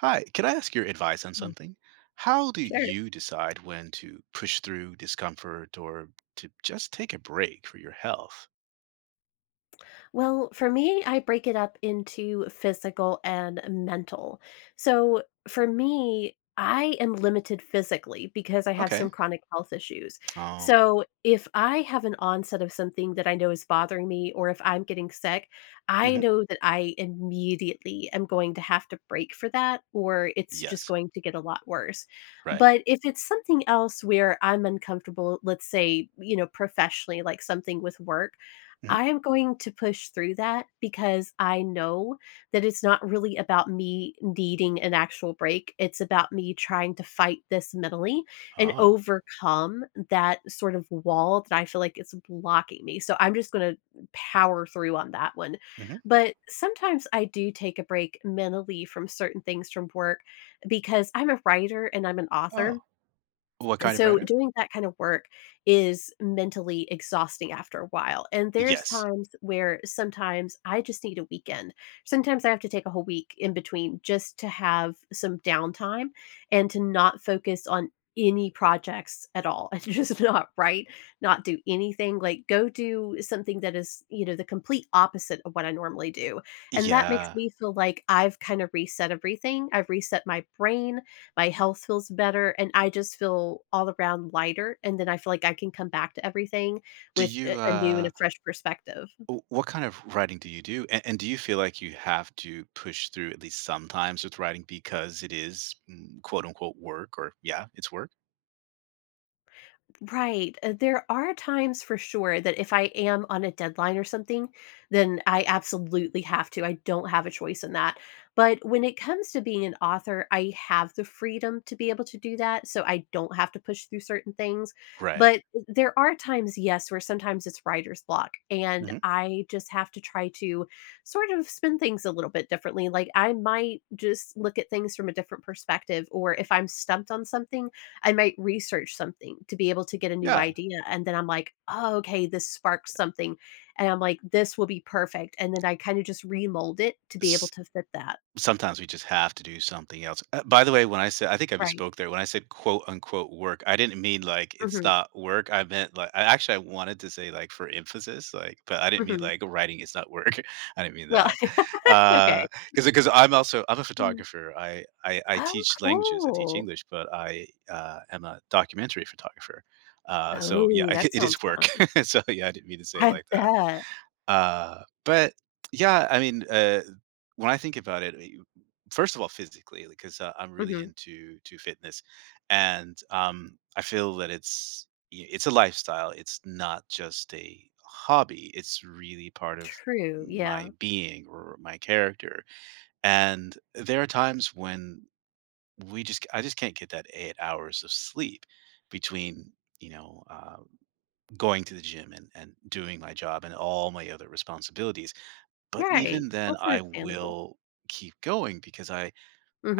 Hi, can I ask your advice on Hey. something? How do Sure. you decide when to push through discomfort, or to just take a break for your health? Well, for me, I break it up into physical, and mental. So, for me, I am limited physically, because I have some Okay. chronic health issues, Oh. so, if I have an onset of something that I know is bothering me or if I'm getting sick, I Mhm. know that I immediately am going to have to break for that, or it's just Yes. going to get a lot worse, Right. but, if it's something else where I'm uncomfortable, let's say, you know, professionally, like something with work, Mm. I am going to push through that, because I know that it's not really about me needing an actual break, it's about me trying to fight this mentally, and Oh. overcome that, sort of, wall that I feel like is blocking me, so, I'm just gonna power through on that one. Mhm. But sometimes I do take a break mentally from certain things from work, because I'm a writer and I'm an Oh, author, what kind of so, writer? doing that kinda work is mentally exhausting after a while, and there's Yes. times where sometimes I just need a weekend. Sometimes I have to take a whole week, in between, just to have some downtime, and to not focus on any projects at all, and just not write, not do anything, like, go do something that is, you know, the complete opposite of what I normally do, and that makes Yeah. me feel like I've kind of reset everything, I've reset my brain, my health feels better, and I just feel all around lighter, and then I feel like I can come back to everything Do with, a you a new, and uh a fresh perspective. w what kind of writing do you do? An and do you feel like you have to push through, at least sometimes with writing, because it is, mm, quote, unquote, "work" or yeah, it's work? Right, uh, there are times, for sure, that if I am on a deadline or something, then I absolutely have to, I don't have a choice in that, but when it comes to being an author, I have the freedom to be able to do that, so, I don't have to push through certain things, Right. but th there are times, yes, where sometimes it's writer's block, and Mhm. I just have to try to sort of spin things a little bit differently, like, I might just look at things from a different perspective, or if I'm stumped on something, I might research something to be able to get a new Yeah. idea and then I'm like, "Oh, okay, this sparks something." And I'm like, "This will be perfect," and then I kinda just remold it to be able S to fit that. sometimes we just have to do something else uh, by the way, when I said I think I Right. misspoke there, when I said quote, unquote "work," I didn't mean, like, it's Mhm. not work, I meant li I actually, I wanted to say, like, for emphasis, like, but I didn't mean, Mhm. like, writing is not work. I didn't mean Well, that. okay. Uh, 'cause, uh, 'cause I'm also I'm a Mm. photographer, I I I Oh, teach languages, I teach cool! English, but I, uh, am a documentary photographer, uh, so, yeah, Oh, I ge that it sounds is work, fun. so, yeah, I didn't mean to say it I like that. bet. Uh, but, yeah, I mean, uh, when I think about it, uh y you first of all, physically, like, 'cause I I'm really Mhm. into to fitness, and, um, I feel that it's y it's a lifestyle, it's not just a hobby, it's really part of True, my yeah. being or my character, and there are times when we just I just can't get that 8 hours of sleep between, you know, um, going to the gym and and doing my job and all my other responsibilities, but Right, even then, that's I understandable. will keep going because I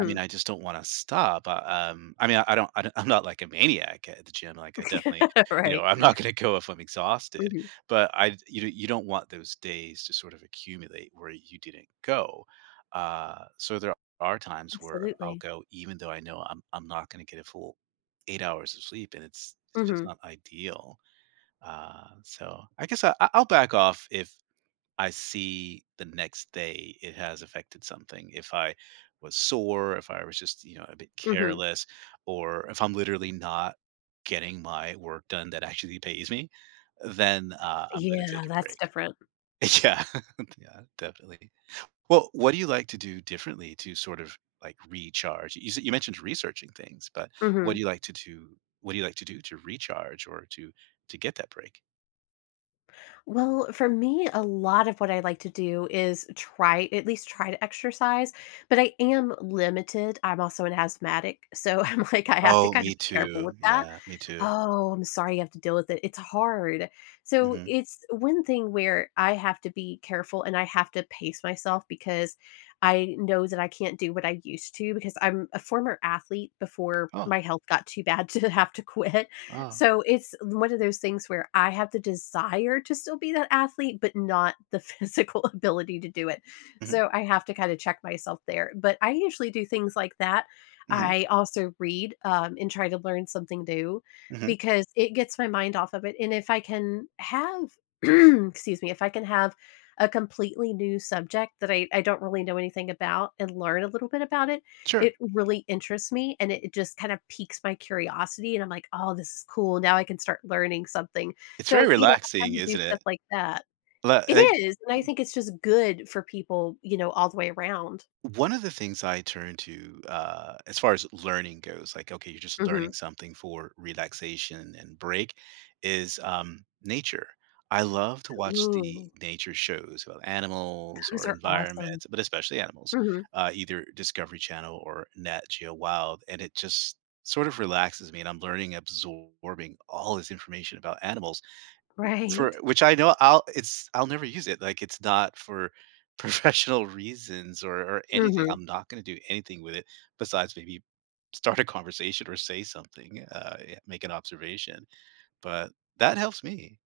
I mean, I just don't wanna stop, uh um I mean, I I don't I don I'm not, like, a maniac at the gym, like, I definitely you know Right. I'm not gonna go if I'm exhausted, Mhm. but I you d you don't want those days to sort of accumulate where you didn't go. Uh, so, there are times where I'll Absolutely. go even though I know I'm I'm not gonna get a full 8 hours of sleep and it's it's just Mhm. not ideal, um, so, I guess I I I'll back off if I see the next day it has affected something, if I was sore, if I was just, you know, a bit Mhm. careless, or if I'm literally not getting my work done that actually pays me, uh, then, uh, I'm gonna Yeah, take a that's break. different. Yeah. Yeah, definitely. Well, what do you like to do differently to sort of, like, recharge? You you sai you mentioned researching things, but what do Mhm. you like to do what do you like to do to recharge or to to get that break? Well, for me, a lot of what I like to do is try at least try to exercise, but I am limited. I'm also an asthmatic, so I'm like I have to Oh, kind of me be careful with too. that. Yeah, me too. Oh, I'm sorry you have to deal with it. It's hard. So, Mhm. it's one thing where I have to be careful, and I have to pace myself because I know that I can't do what I used to, because I'm a former athlete, before Oh. my health got too bad to have to quit. Ah. So, it's one of those things where I have the desire to still be that athlete, but not the physical ability to do it, Mhm. so I have to kinda check myself there. But I usually do things like that. Mhm. I also read, um, and try to learn something new Mhm. because it gets my mind off of it. And if I can have excuse me if I can have a completely new subject that I I don't really know anything about, and learn a little bit about it, Sure. it really interests me, and it it just kinda piques my curiosity, and I'm like, "Oh, this is cool. Now I can start learning something." It's very So, you know, I'm relaxing, trying to do isn't stuff it? like that. L It like is, and I think it's just good for people, you know, all the way around. One of the things I turn to, uh, as far as learning goes, like, okay, you're just learning Mhm. something for relaxation and break, is, um, nature. I love to watch the Ooh. nature shows about animals, Those or are awesome. environments, but especially animals, Mhm. uh, either Discovery Channel or Nat Geo Wild, and it just sort of relaxes me and I'm learning absorbing all this information about animals, for Right. which I know I'll it's I'll never use it. Like, it's not for professional reasons, or or anything. Mhm. I'm not going to do anything with it, besides maybe start a conversation or say something, uh, ye make an observation. But, that helps me.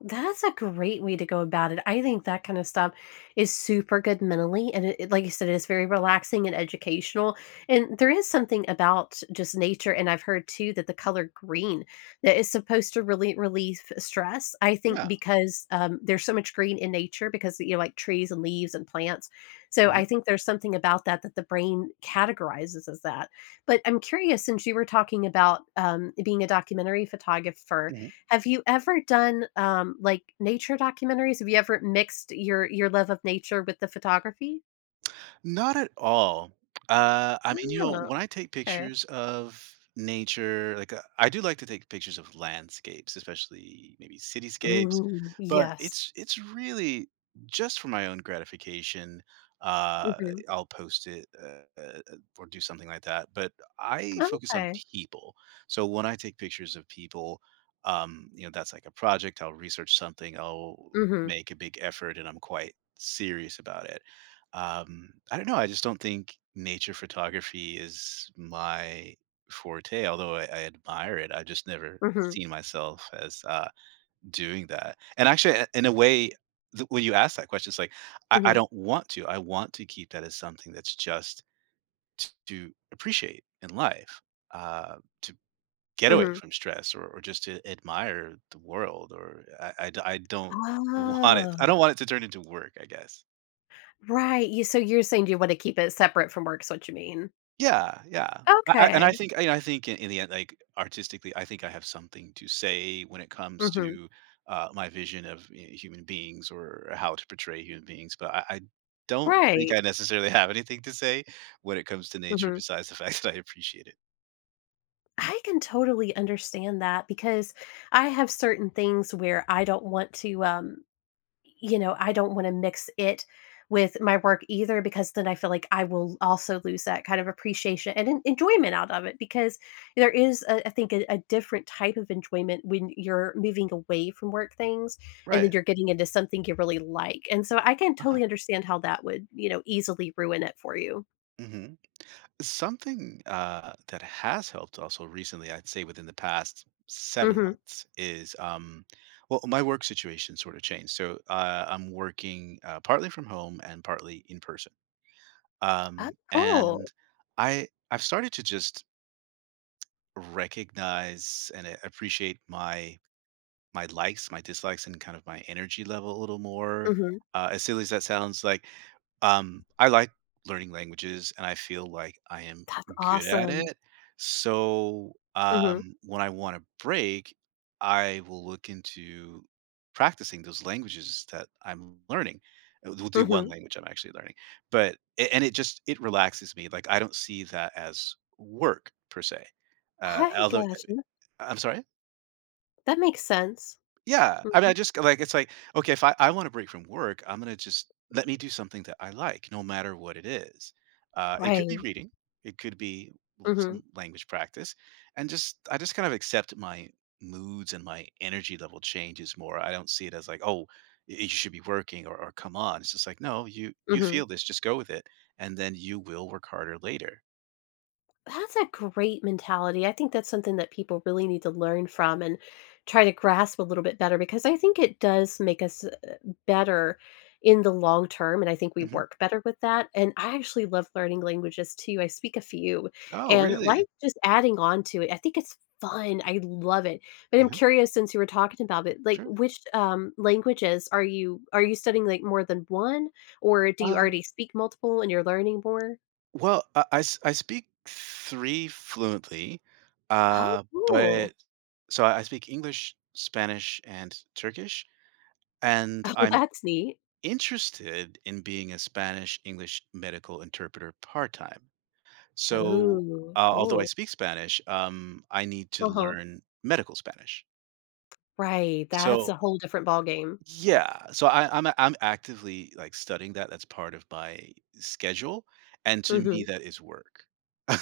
That's a great way to go about it. I think that kinda stuff is super good mentally, and it like I said, it's very relaxing and educational. And there is something about, just nature, and I've heard too that the color green, that is supposed to really relieve stress. I think Yeah. because, um, there's so much green in nature because, you know, like trees and leaves and plants. So, Mhm. I think there's something about that that the brain categorizes as that. But I'm curious, since you were talking about, um, being a documentary photographer, Mhm. have you ever done, um, like, nature documentaries? Have you ever mixed your your love of nature with the photography? Not at all. Uh, I mean, you know, Oh, when I take okay. pictures of nature like, I do like to take pictures of landscapes, especially, maybe cityscapes. Ooh, But yes. it's it's really just for my own gratification. Uh, Mhm. I'll post it, uh eh or do something like that. But I focus on Okay. people. So when I take pictures of people, um, you know, that's like a project. I'll research something, I'll Mhm. make a big effort, and I'm quite serious about it. Um, I don't know, I just don't think nature photography is my forte, although I I admire it. I've just never Mhm. seen myself as, uh, doing that. And actually, i in a way, th when you ask that question, it's like, I I Mhm. don't want to. I want to keep that as something that's just t to appreciate in life, uh, to get away Mhm. from stress or or just to admire the world. Or I I d I don't want it Oh. I don't want it to turn into work, I guess. Right. You so you're saying you wanna keep it separate from work, is what you mean. Yeah, yeah. I I and I Okay. think And I think in the end, like, artistically, I think I have something to say when it comes Mhm. to, uh, my vision of h human beings or how to portray human beings. But I I don't think Right. I necessarily have anything to say when it comes to nature Mhm. besides the fact that I appreciate it. I can totally understand that, because I have certain things where I don't want to, um y you know, I don't wanna mix it with my work either, because then I feel like I will also lose that kind of appreciation and en enjoyment out of it, because there is, uh, I think, a a different type of enjoyment when you're moving away from work things, and then Right. you're getting into something you really like, and so I can totally Uh-huh. understand how that would, you know, easily ruin it for you. Mhm. Something, uh, that has helped also, recently, I'd say within the past 7 Mhm. months is, um well, my work situation sort of changed, so, uh, I'm working, uh, partly from home and partly in-person, Oh, um, cool. and I I've started to just recognize and a appreciate my my likes, my dislikes, and kind of my energy level a little more. Mhm. Uh, as silly as that sounds like, um, I like learning languages, and I feel like I am That's good at awesome. it, so, Mhm. um, when I want a break, I will look into practicing those languages that I'm learning well the one Mhm. language I'm actually learning, but a and it just it relaxes me, like, I don't see that as work, per se, uh, I although eh, got eh, you. I'm sorry? That makes sense. Yeah, I mean I Mhm. just c like, it's like, okay, if I I wanna break from work, I'm gonna just let me do something that I like, no matter what it is, uh, it could be Right. reading, it could be l Mhm. some language practice, and just I just kind of accept my moods and my energy level changes more, I don't see it as like, "Oh, y you should be working," or or "Come on." it's just like, "No, you you Mhm. feel this, just go with it." and then you will work harder later. That's a great mentality, I think that's something that people really need to learn from, and try to grasp a little bit better, because I think it does make us, uh uh better in the long term, and I think we Mhm. work better with that, and I actually love learning languages, too, I speak a few, Oh, and, like, really? just adding on to it, I think it's fun, I love it, but I'm Mhm. curious since you were talking about it, like, Sure. which, um, languages are you are you studying, like, more than 1 or do you Um already speak multiple, and you're learning more? Well, I I s I speak 3 fluently, Oh, uh, cool. but So I I speak English, Spanish, and Turkish, and Oh, I'm that's neat. interested in being a Spanish-English medical interpreter part time, so Oh, al although I cool. speak Spanish, um, I need to Uh-huh. learn medical Spanish. Right, that's So a whole different ballgame. Yeah, so I I'm a I'm actively, like, studying that, that's part of my schedule, and to Mhm. me, that is work.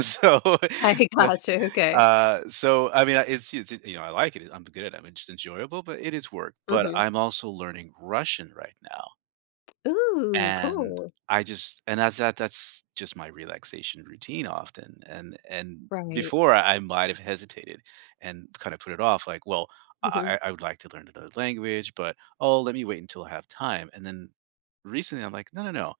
So, I s gotcha, okay. uh, so, I mean, uh, it's it's, you know, I like it, I'm good at it, I'm just enjoyable, but it is work, but Mhm. I'm also learning Russian right now. Ooh, And cool. I just and that that that's just my relaxation routine often, and and Right. before, I might have hesitated and kinda put it off like, "Well, Mhm. I I I would like to learn another language, but oh, let me wait until I have time," and then recently, I'm like, "No, no, no,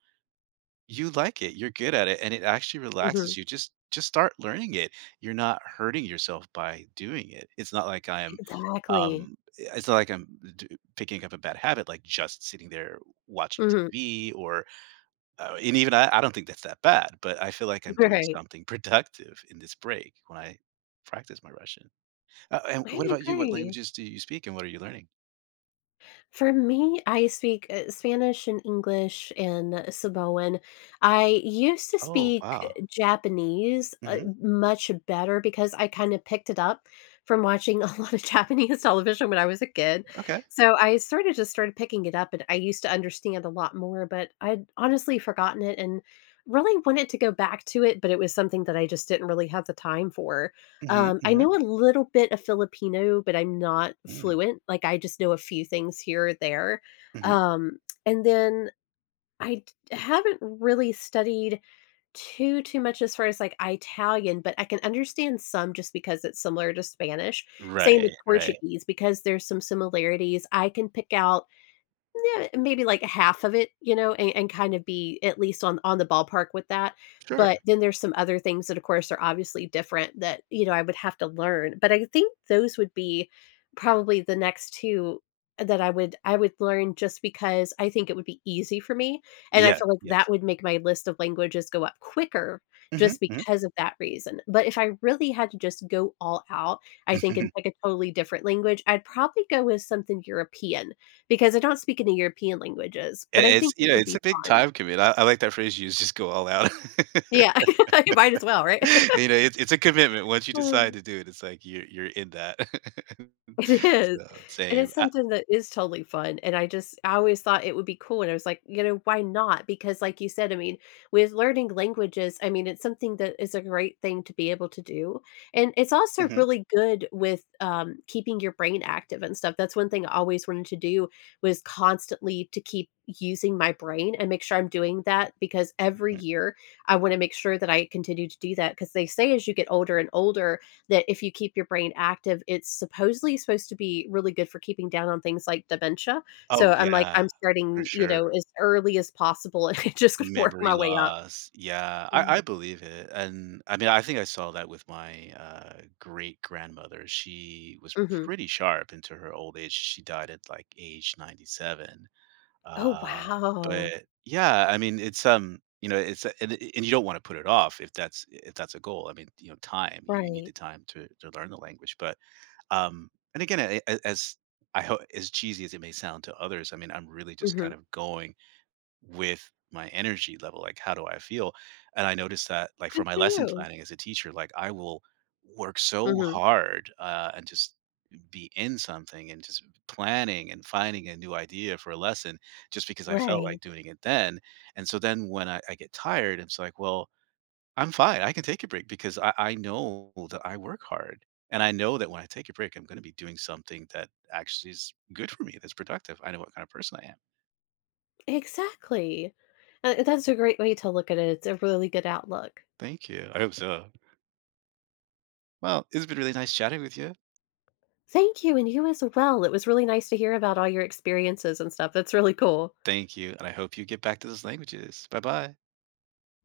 you like it, you're good at it, and it actually Mhm. relaxes you, just just start learning it. You're not hurting yourself by doing it," it's not like I'm, Exactly. um, eh it's not like I'm d picking up a bad habit, like, just sitting there watching Mhm. TV, or uh, even I I don't think that's that bad, but I feel like I'm doing Right. something productive in this break when I practice my Russian. Uh, and I what about you? What agree. languages do you speak and what are you learning? For me, I speak, uh, Spanish and English and Samoan. I used to Oh, speak wow. Japanese, uh, Mhm. much better because I kind of picked it up from watching a lot of Japanese television when I was a kid. Okay. So, I sorta just started picking it up, and I used to understand a lot more, but I'd honestly forgotten it, and really wanted to go back to it, but it was something that I just didn't really have the time for. Mhm. Um, I Mhm. know a little bit of Filipino, but I'm not Mm. fluent. Like, I just know a few things here or there. Mhm. Um, and then I d haven't really studied too, too much as far as like Italian, but I can understand some, just because it's similar to Spanish. Same Right. with Right. Portuguese, because there's some similarities. I can pick out nuh maybe, like, a half of it, you know, and and kind of be at least on on the ballpark with that. But Sure. then there's some other things that, of course, are obviously different that, you know, I would have to learn. But I think those would be probably the next 2 that I would I would learn just because I think it would be easy for me, and I Yeah. feel like Yes. that would make my list of languages go up quicker Mhm. just Mhm. because of that reason. But if I really had to just go all out, I think, in, like, a totally different language, I'd probably go with something European, because I don't speak any European languages, but And I it's think it yeah, would it's be a big fun. time commit I I like that phrase you used, just go all out. Yeah. You might as well, right? You know, it's it's a commitment. Once you decide to do it, it's like you're you're in that. It is. So, And same. it's Ah something that is totally fun, and I just I always thought it would be cool, and I was like, you know, why not? Because, like you said, I mean, with learning languages, I mean, it's something that is a great thing to be able to do. And it's also Mhm. really good with, um, keeping your brain active and stuff. That's one thing I always wanted to do, was constantly to keep using my brain and make sure I'm doing that, because every Hmm. year, I wanna make sure that I continue to do that, 'cause they say as you get older and older, that if you keep your brain active, it's supposedly supposed to be really good for keeping down on things like dementia. Oh, So I'm like yeah. I'm For starting, you sure. know, as early as possible, and I'm just going to work Memory my way up. loss. Yeah. I Mm. I believe it. And, I mean I think I saw that with my, uh, great-grandmother. She was Mhm. pretty sharp into her old age. She died at like, age 97. Oh, Uh, but, wow. yeah, I mean, it's, um, you know, it's and y y y you don't want to put it off if that's if that's a goal. I mean, you know, time. Y you need the Right. time to to learn the language. But, um and again, a a as, I ho as cheesy as it may sound to others, I mean, I'm really just kind Mhm. of going with my energy level. Like, how do I feel? And I noticed that, like, for Good my for lesson you! planning as a teacher, like, I will work so Mhm. hard, uh, and just be in something, and just planning and finding a new idea for a lesson just because I felt like Right. doing it then. And so then when I I get tired, it's like, "Well, I'm fine. I can take a break because I I know that I work hard. And I know that when I take a break, I'm gonna be doing something that actually is good for me, that's productive. I know what kind of person I am." Exactly! Uh, and that's a great way to look at it, it's a really good outlook. Thank you. I hope so. Well, it's been really nice chatting with you. Thank you, and you as well. It was really nice to hear about all your experiences and stuff. That's really cool. Thank you, and I hope you get back to those languages. Bye-bye. By